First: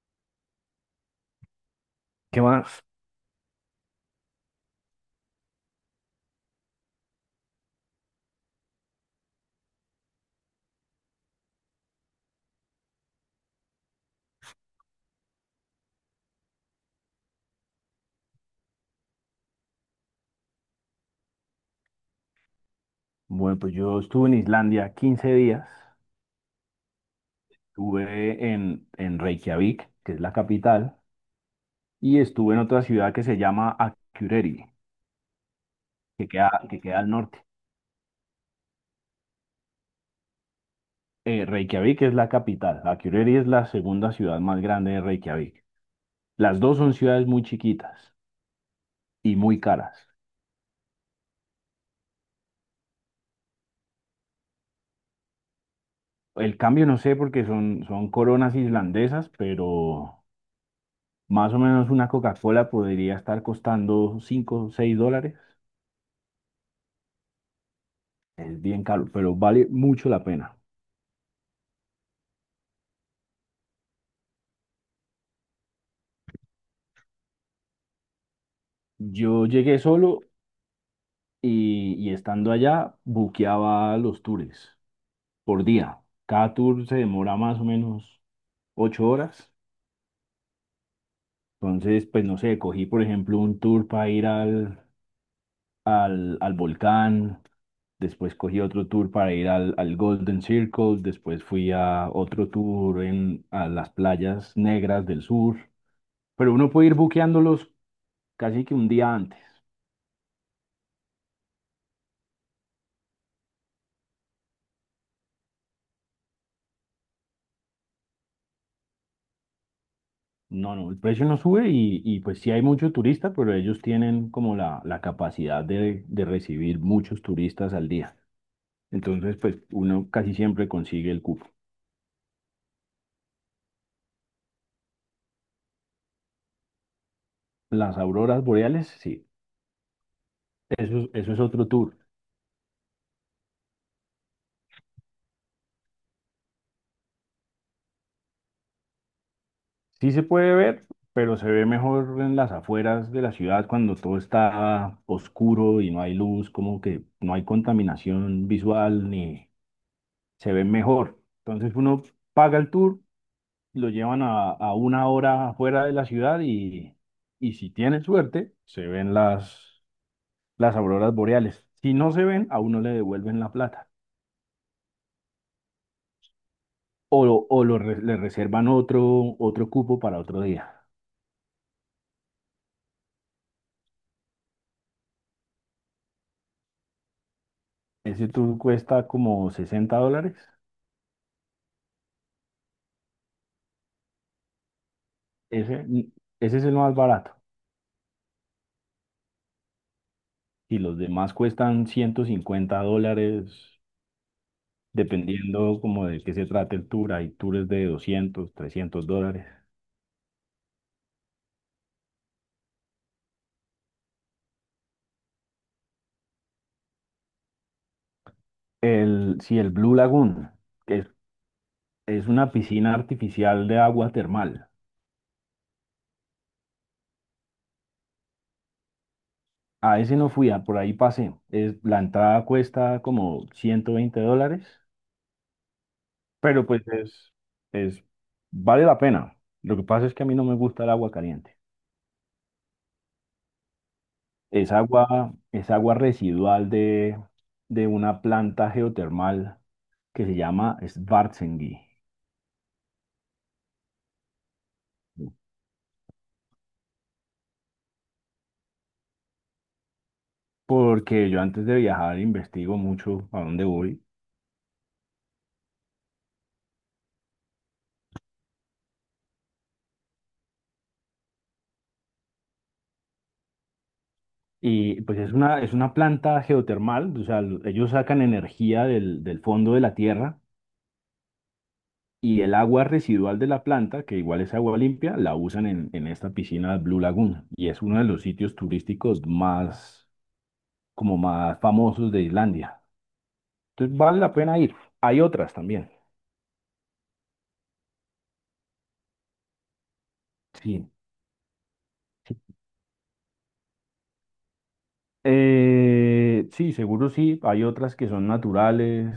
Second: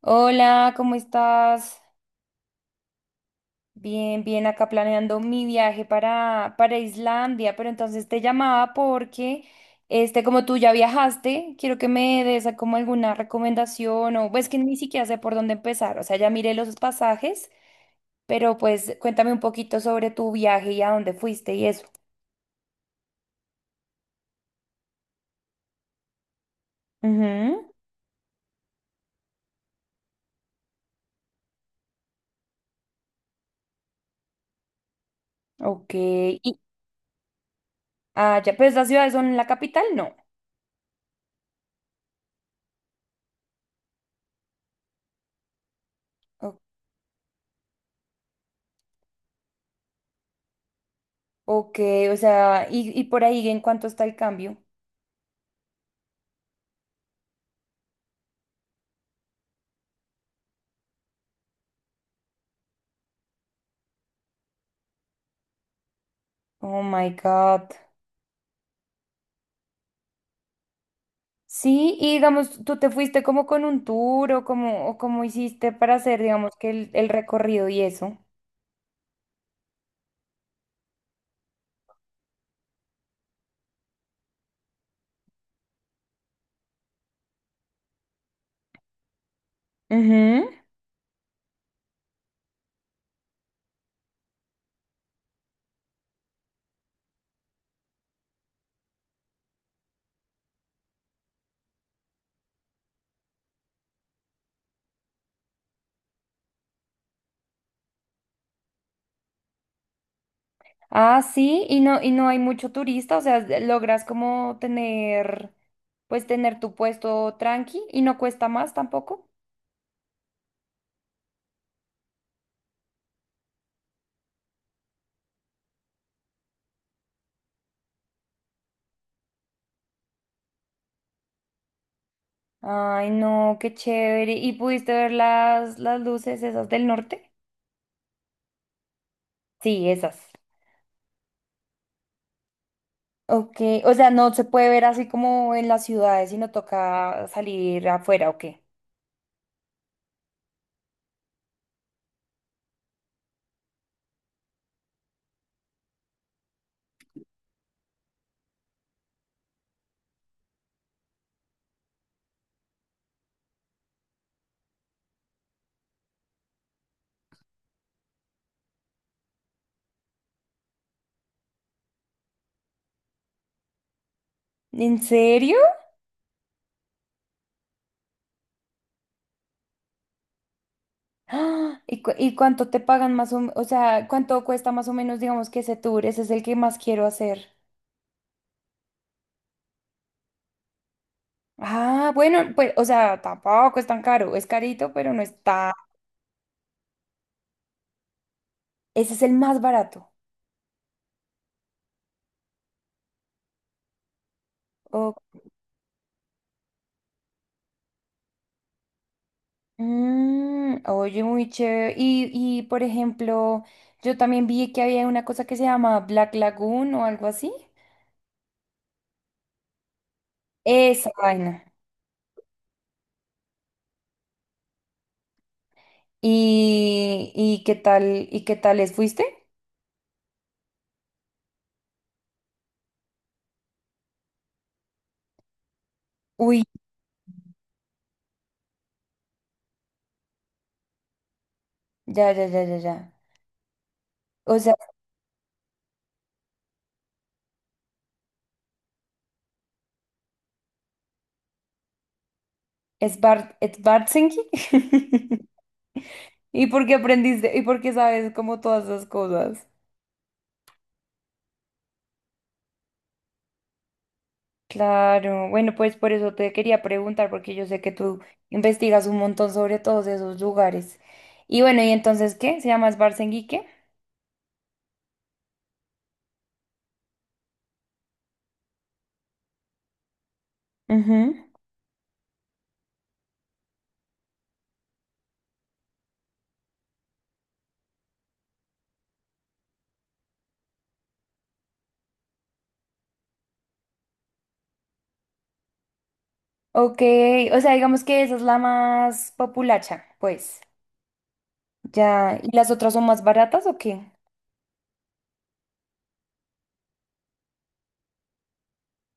Hola, ¿cómo estás? ¿Qué más? Bien, bien, acá planeando mi viaje para Islandia, pero entonces te llamaba porque, como tú ya viajaste, quiero que me des como alguna recomendación o pues que ni siquiera sé por dónde empezar, o sea, ya miré los pasajes, pero pues cuéntame un poquito sobre tu viaje y a dónde fuiste y eso. Bueno, pues yo estuve en Islandia 15 días, Ujú, estuve en Reykjavik, que es la capital, y estuve en otra ciudad que se llama Akureyri, ok, que queda, y que queda al norte. ah, ya, ¿pues las ciudades son la capital, no? Reykjavik es la capital. Akureyri es la segunda ciudad más grande de Reykjavik. Las O- dos son ciudades muy chiquitas y muy caras. ok, o sea, y por ahí, ¿en cuánto está el cambio? El cambio no sé porque son coronas islandesas, pero más o menos una Coca-Cola podría estar costando cinco o 6 dólares. Oh my God. Es bien caro, pero vale mucho la pena. Sí, y digamos, tú te fuiste como con un tour o como, o cómo hiciste para hacer, digamos, que el recorrido y eso. Yo llegué solo y estando allá buqueaba los tours por día. Cada tour se demora más o menos 8 horas. Ujú. Entonces, pues no sé, cogí por ejemplo un tour para ir al volcán, después cogí otro tour para ir al Golden Circle, después fui a otro tour a las playas negras del sur. Pero uno puede ir buqueándolos casi que un día antes. Ah, sí, y no hay mucho turista, o sea, logras como tener, pues tener tu puesto tranqui y no cuesta más tampoco. No, no, el precio no sube y pues sí hay mucho turista, pero ellos tienen como la capacidad de recibir muchos turistas al día. Entonces, pues uno casi siempre consigue el cupo. Ay, no, qué chévere. ¿Y pudiste ver las luces esas del norte? Las auroras boreales, sí, Sí, esas. eso, eso es otro tour. Ok, o sea, no se puede ver así como en las ciudades, sino toca salir afuera, ¿o qué? Sí se puede ver, pero se ve mejor en las afueras de la ciudad cuando todo está oscuro y no hay luz, como que no hay contaminación visual ni se ve mejor. Entonces uno paga el tour, lo llevan a una hora afuera de la ciudad, y si tienen suerte, se ven las auroras boreales. Si no se ven, a uno le devuelven la plata ¿En serio? o le reservan otro cupo para otro día. ¡Ah! ¿Y, y cuánto te pagan más o sea, cuánto cuesta más o menos, digamos, que ese tour? Ese es el que más quiero hacer. Ese tour cuesta como $60. Ah, bueno, pues, o sea, tampoco es tan caro. Es carito, pero no está. Ese, ese es el más barato. Ese es el más barato. Y los demás cuestan $150, O- dependiendo como de qué se trate el tour. Hay tours de $200 $300. Mm, oye, muy chévere. Y, por ejemplo, yo también vi que había una cosa que se llama Black Lagoon o algo así. El, si el Blue Lagoon, que es Esa vaina. Es una piscina artificial de agua termal. Y qué tal? ¿Y qué tal les fuiste? A ese no fui, a por ahí pasé. La entrada cuesta como $120, Uy, pero pues es, vale la pena. Lo que pasa es que a mí no me gusta el agua caliente. ya. O sea, Es agua residual de una planta geotermal que se llama Schwarzenegger. Sbartsenki. ¿Y por qué aprendiste? ¿Y por qué sabes como todas esas cosas? Porque yo antes de viajar investigo mucho a dónde voy. Claro, bueno, pues por eso te quería preguntar, porque yo sé que tú investigas un montón sobre todos esos lugares. Y bueno, ¿y entonces qué? ¿Se llama Sbartsenki qué? Y pues es una planta geotermal, o sea, ellos sacan energía del fondo de la tierra Ujú. y el agua residual de la planta, que igual es agua limpia, la usan en esta piscina Blue Lagoon. Y es uno de los sitios turísticos más, como más famosos de Islandia. Entonces vale la pena ir. Hay otras también. Ok, o sea, digamos que esa es la más populacha, pues. Sí. Ya, ¿y las otras son más baratas o qué? Sí, seguro sí. Hay otras que son naturales,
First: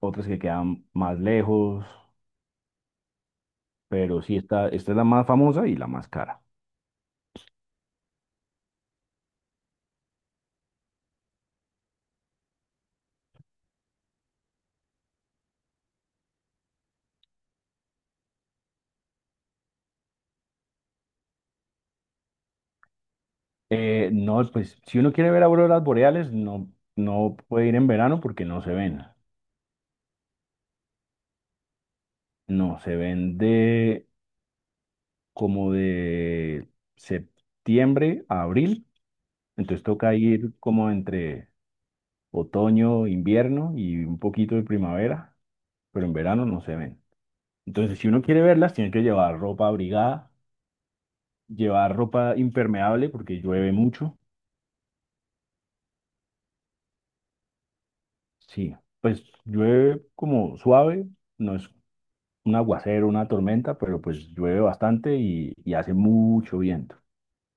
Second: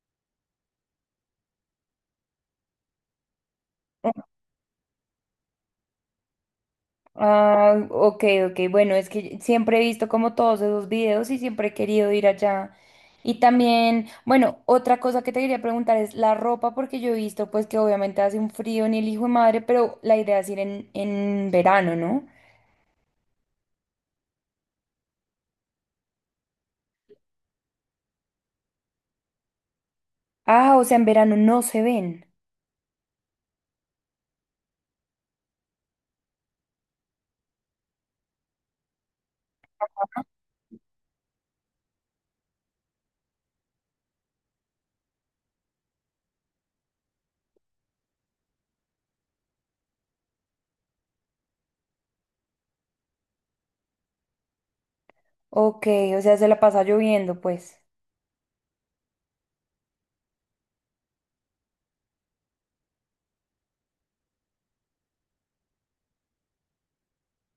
otras que quedan más lejos, pero sí, esta es la más famosa y la más cara. Ah, ok, ok. Bueno, es que siempre he visto como todos esos videos y siempre he querido ir allá. Y también, bueno, otra cosa que te quería preguntar es la ropa, porque yo he visto pues que obviamente hace un frío en el hijo de madre, pero la idea es ir en verano, ¿no? No, pues si uno quiere ver auroras boreales, no puede ir en verano porque no se ven. Ah, o sea, en verano no se ven. No, se ven de como de septiembre a abril. Entonces toca ir como entre otoño, invierno y un poquito de primavera, pero en verano no se ven. Entonces, si uno quiere verlas, tiene que llevar ropa abrigada, llevar ropa impermeable porque llueve mucho. Ok, o sea, se la pasa lloviendo, pues. Sí, pues llueve como suave, no es un aguacero, una tormenta, pero pues llueve bastante y hace mucho viento.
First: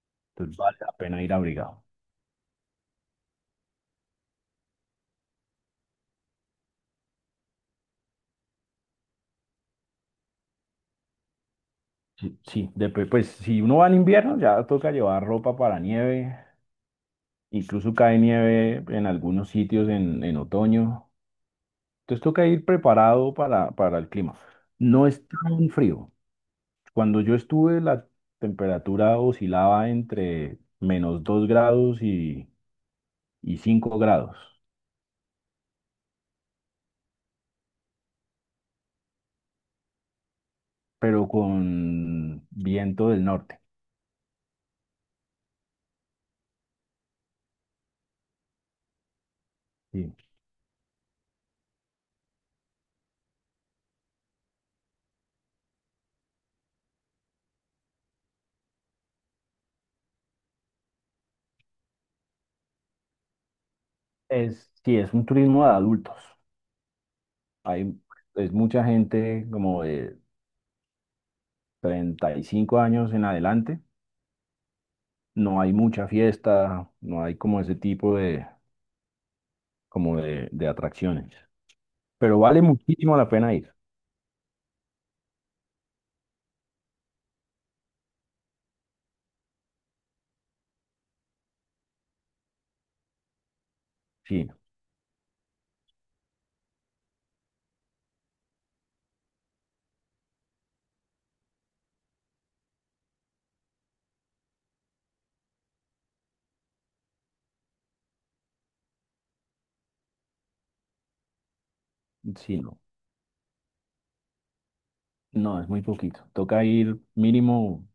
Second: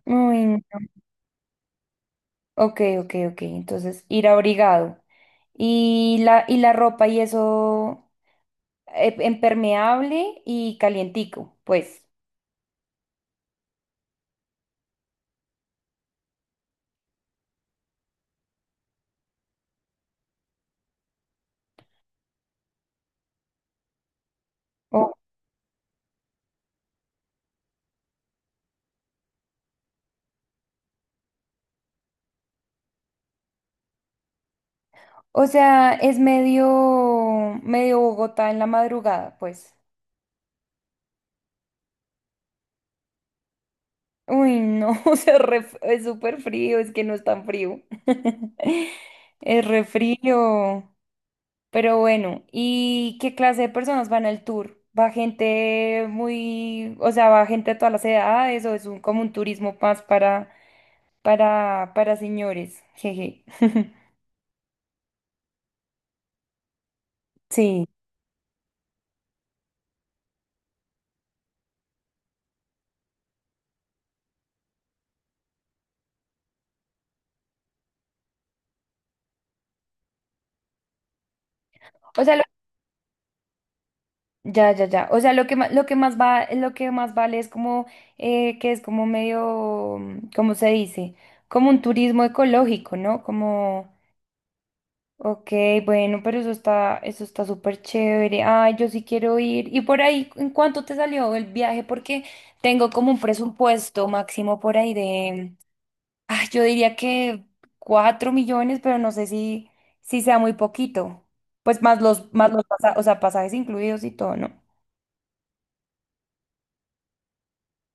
Uy, Entonces vale no. la pena ir abrigado. Ok, ok, ok. Entonces, ir abrigado. Y la ropa y eso, impermeable y calientico, pues. Sí, sí, después, pues si uno va en invierno ya toca llevar ropa para nieve, incluso cae nieve en algunos sitios en otoño. Entonces toca ir preparado para el clima. No O, es tan frío. Cuando yo estuve la temperatura oscilaba entre -2 grados y 5 grados, o sea, es medio, medio Bogotá en la madrugada, pues. pero con viento del norte. Uy, no, o sea, es súper frío, es que no es tan frío. Es re Sí. frío. Pero bueno, ¿y qué clase de personas van al tour? ¿Va gente muy, o sea, va gente de todas las edades o es un, como un turismo más para señores? Jeje. Sí, es un turismo de adultos. Sí. Hay, es mucha gente como de 35 años en adelante. No hay mucha fiesta, no hay como ese tipo de, como de atracciones. O sea, Pero vale muchísimo la pena ir. ya, ya, ya. O sea, lo que más va, lo que más vale es como, que es como medio, ¿cómo se dice? Como un turismo ecológico, ¿no? Como, Sí, ok, bueno, pero eso está súper chévere. Ay, yo sí quiero ir. Y por ahí, ¿en cuánto te salió el viaje? Porque tengo como un presupuesto máximo por ahí de, ah, yo diría que 4 millones, pero no sé si, si sea muy poquito. Pues más sí, los, no. O sea, pasajes incluidos y todo, ¿no? No, es muy poquito. Toca ir mínimo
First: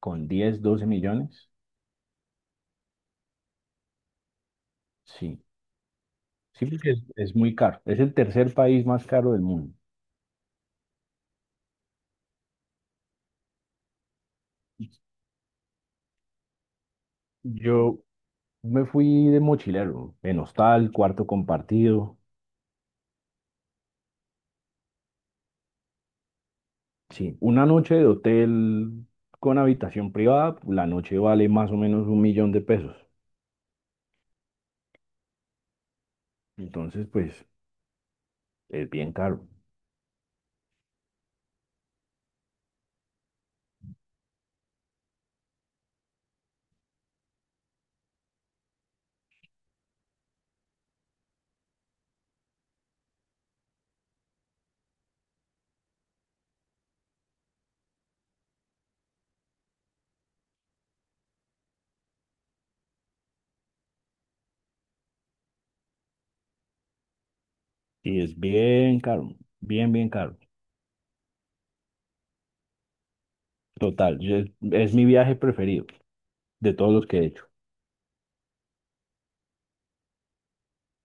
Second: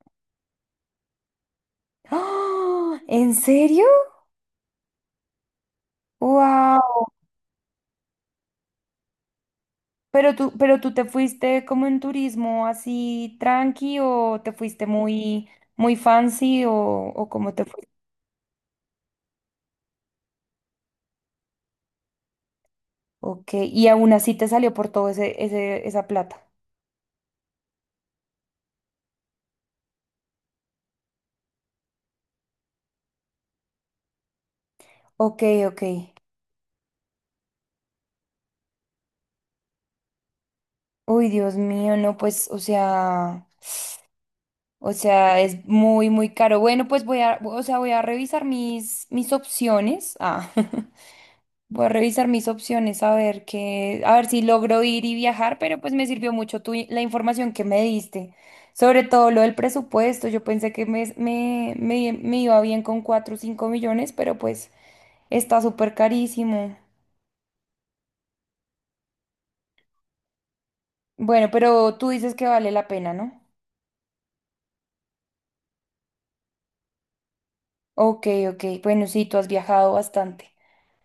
con 10 12 millones. ¡Ah! ¿En serio? Sí, sí, porque es, ¡Wow! es muy caro. Es el tercer país más caro del mundo. Pero tú te fuiste como en turismo así tranqui o te fuiste muy, muy fancy o cómo te fuiste. Yo me fui de mochilero, en hostal, cuarto compartido. Ok, y aún así te salió por todo ese, ese, esa plata. Sí, una noche de hotel con habitación privada, la noche vale más o menos un millón de pesos. Ok, ok. Entonces, pues es bien caro. Uy, Dios mío, no, pues, o sea, es muy, muy caro. Bueno, pues voy a, o sea, voy a revisar mis, mis opciones. Ah. Voy a revisar mis opciones a ver qué, a ver si logro ir y viajar, pero pues me sirvió mucho tu, la información que me diste, sobre todo lo del presupuesto. Yo pensé que me iba bien con 4 o 5 millones, pero pues está súper carísimo. Y es bien caro, bien, bien caro. Bueno, pero tú dices que vale la pena, ¿no? Total, es, mi viaje preferido de todos los que he hecho. Ok, ok. Bueno, sí, tú has viajado bastante.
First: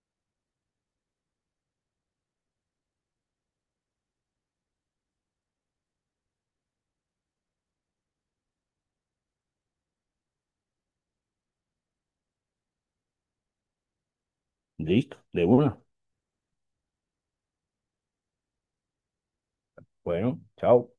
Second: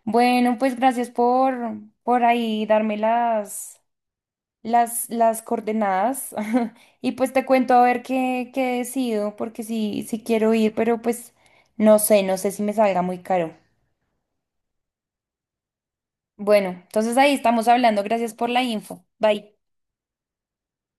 Bueno, pues gracias por ahí darme las, las coordenadas y pues te cuento a ver qué, qué decido, porque sí, sí quiero ir, pero pues no sé, no sé si me salga muy caro. Listo, de una. Bueno, entonces ahí estamos hablando. Gracias por la info. Bye. Bueno, chao.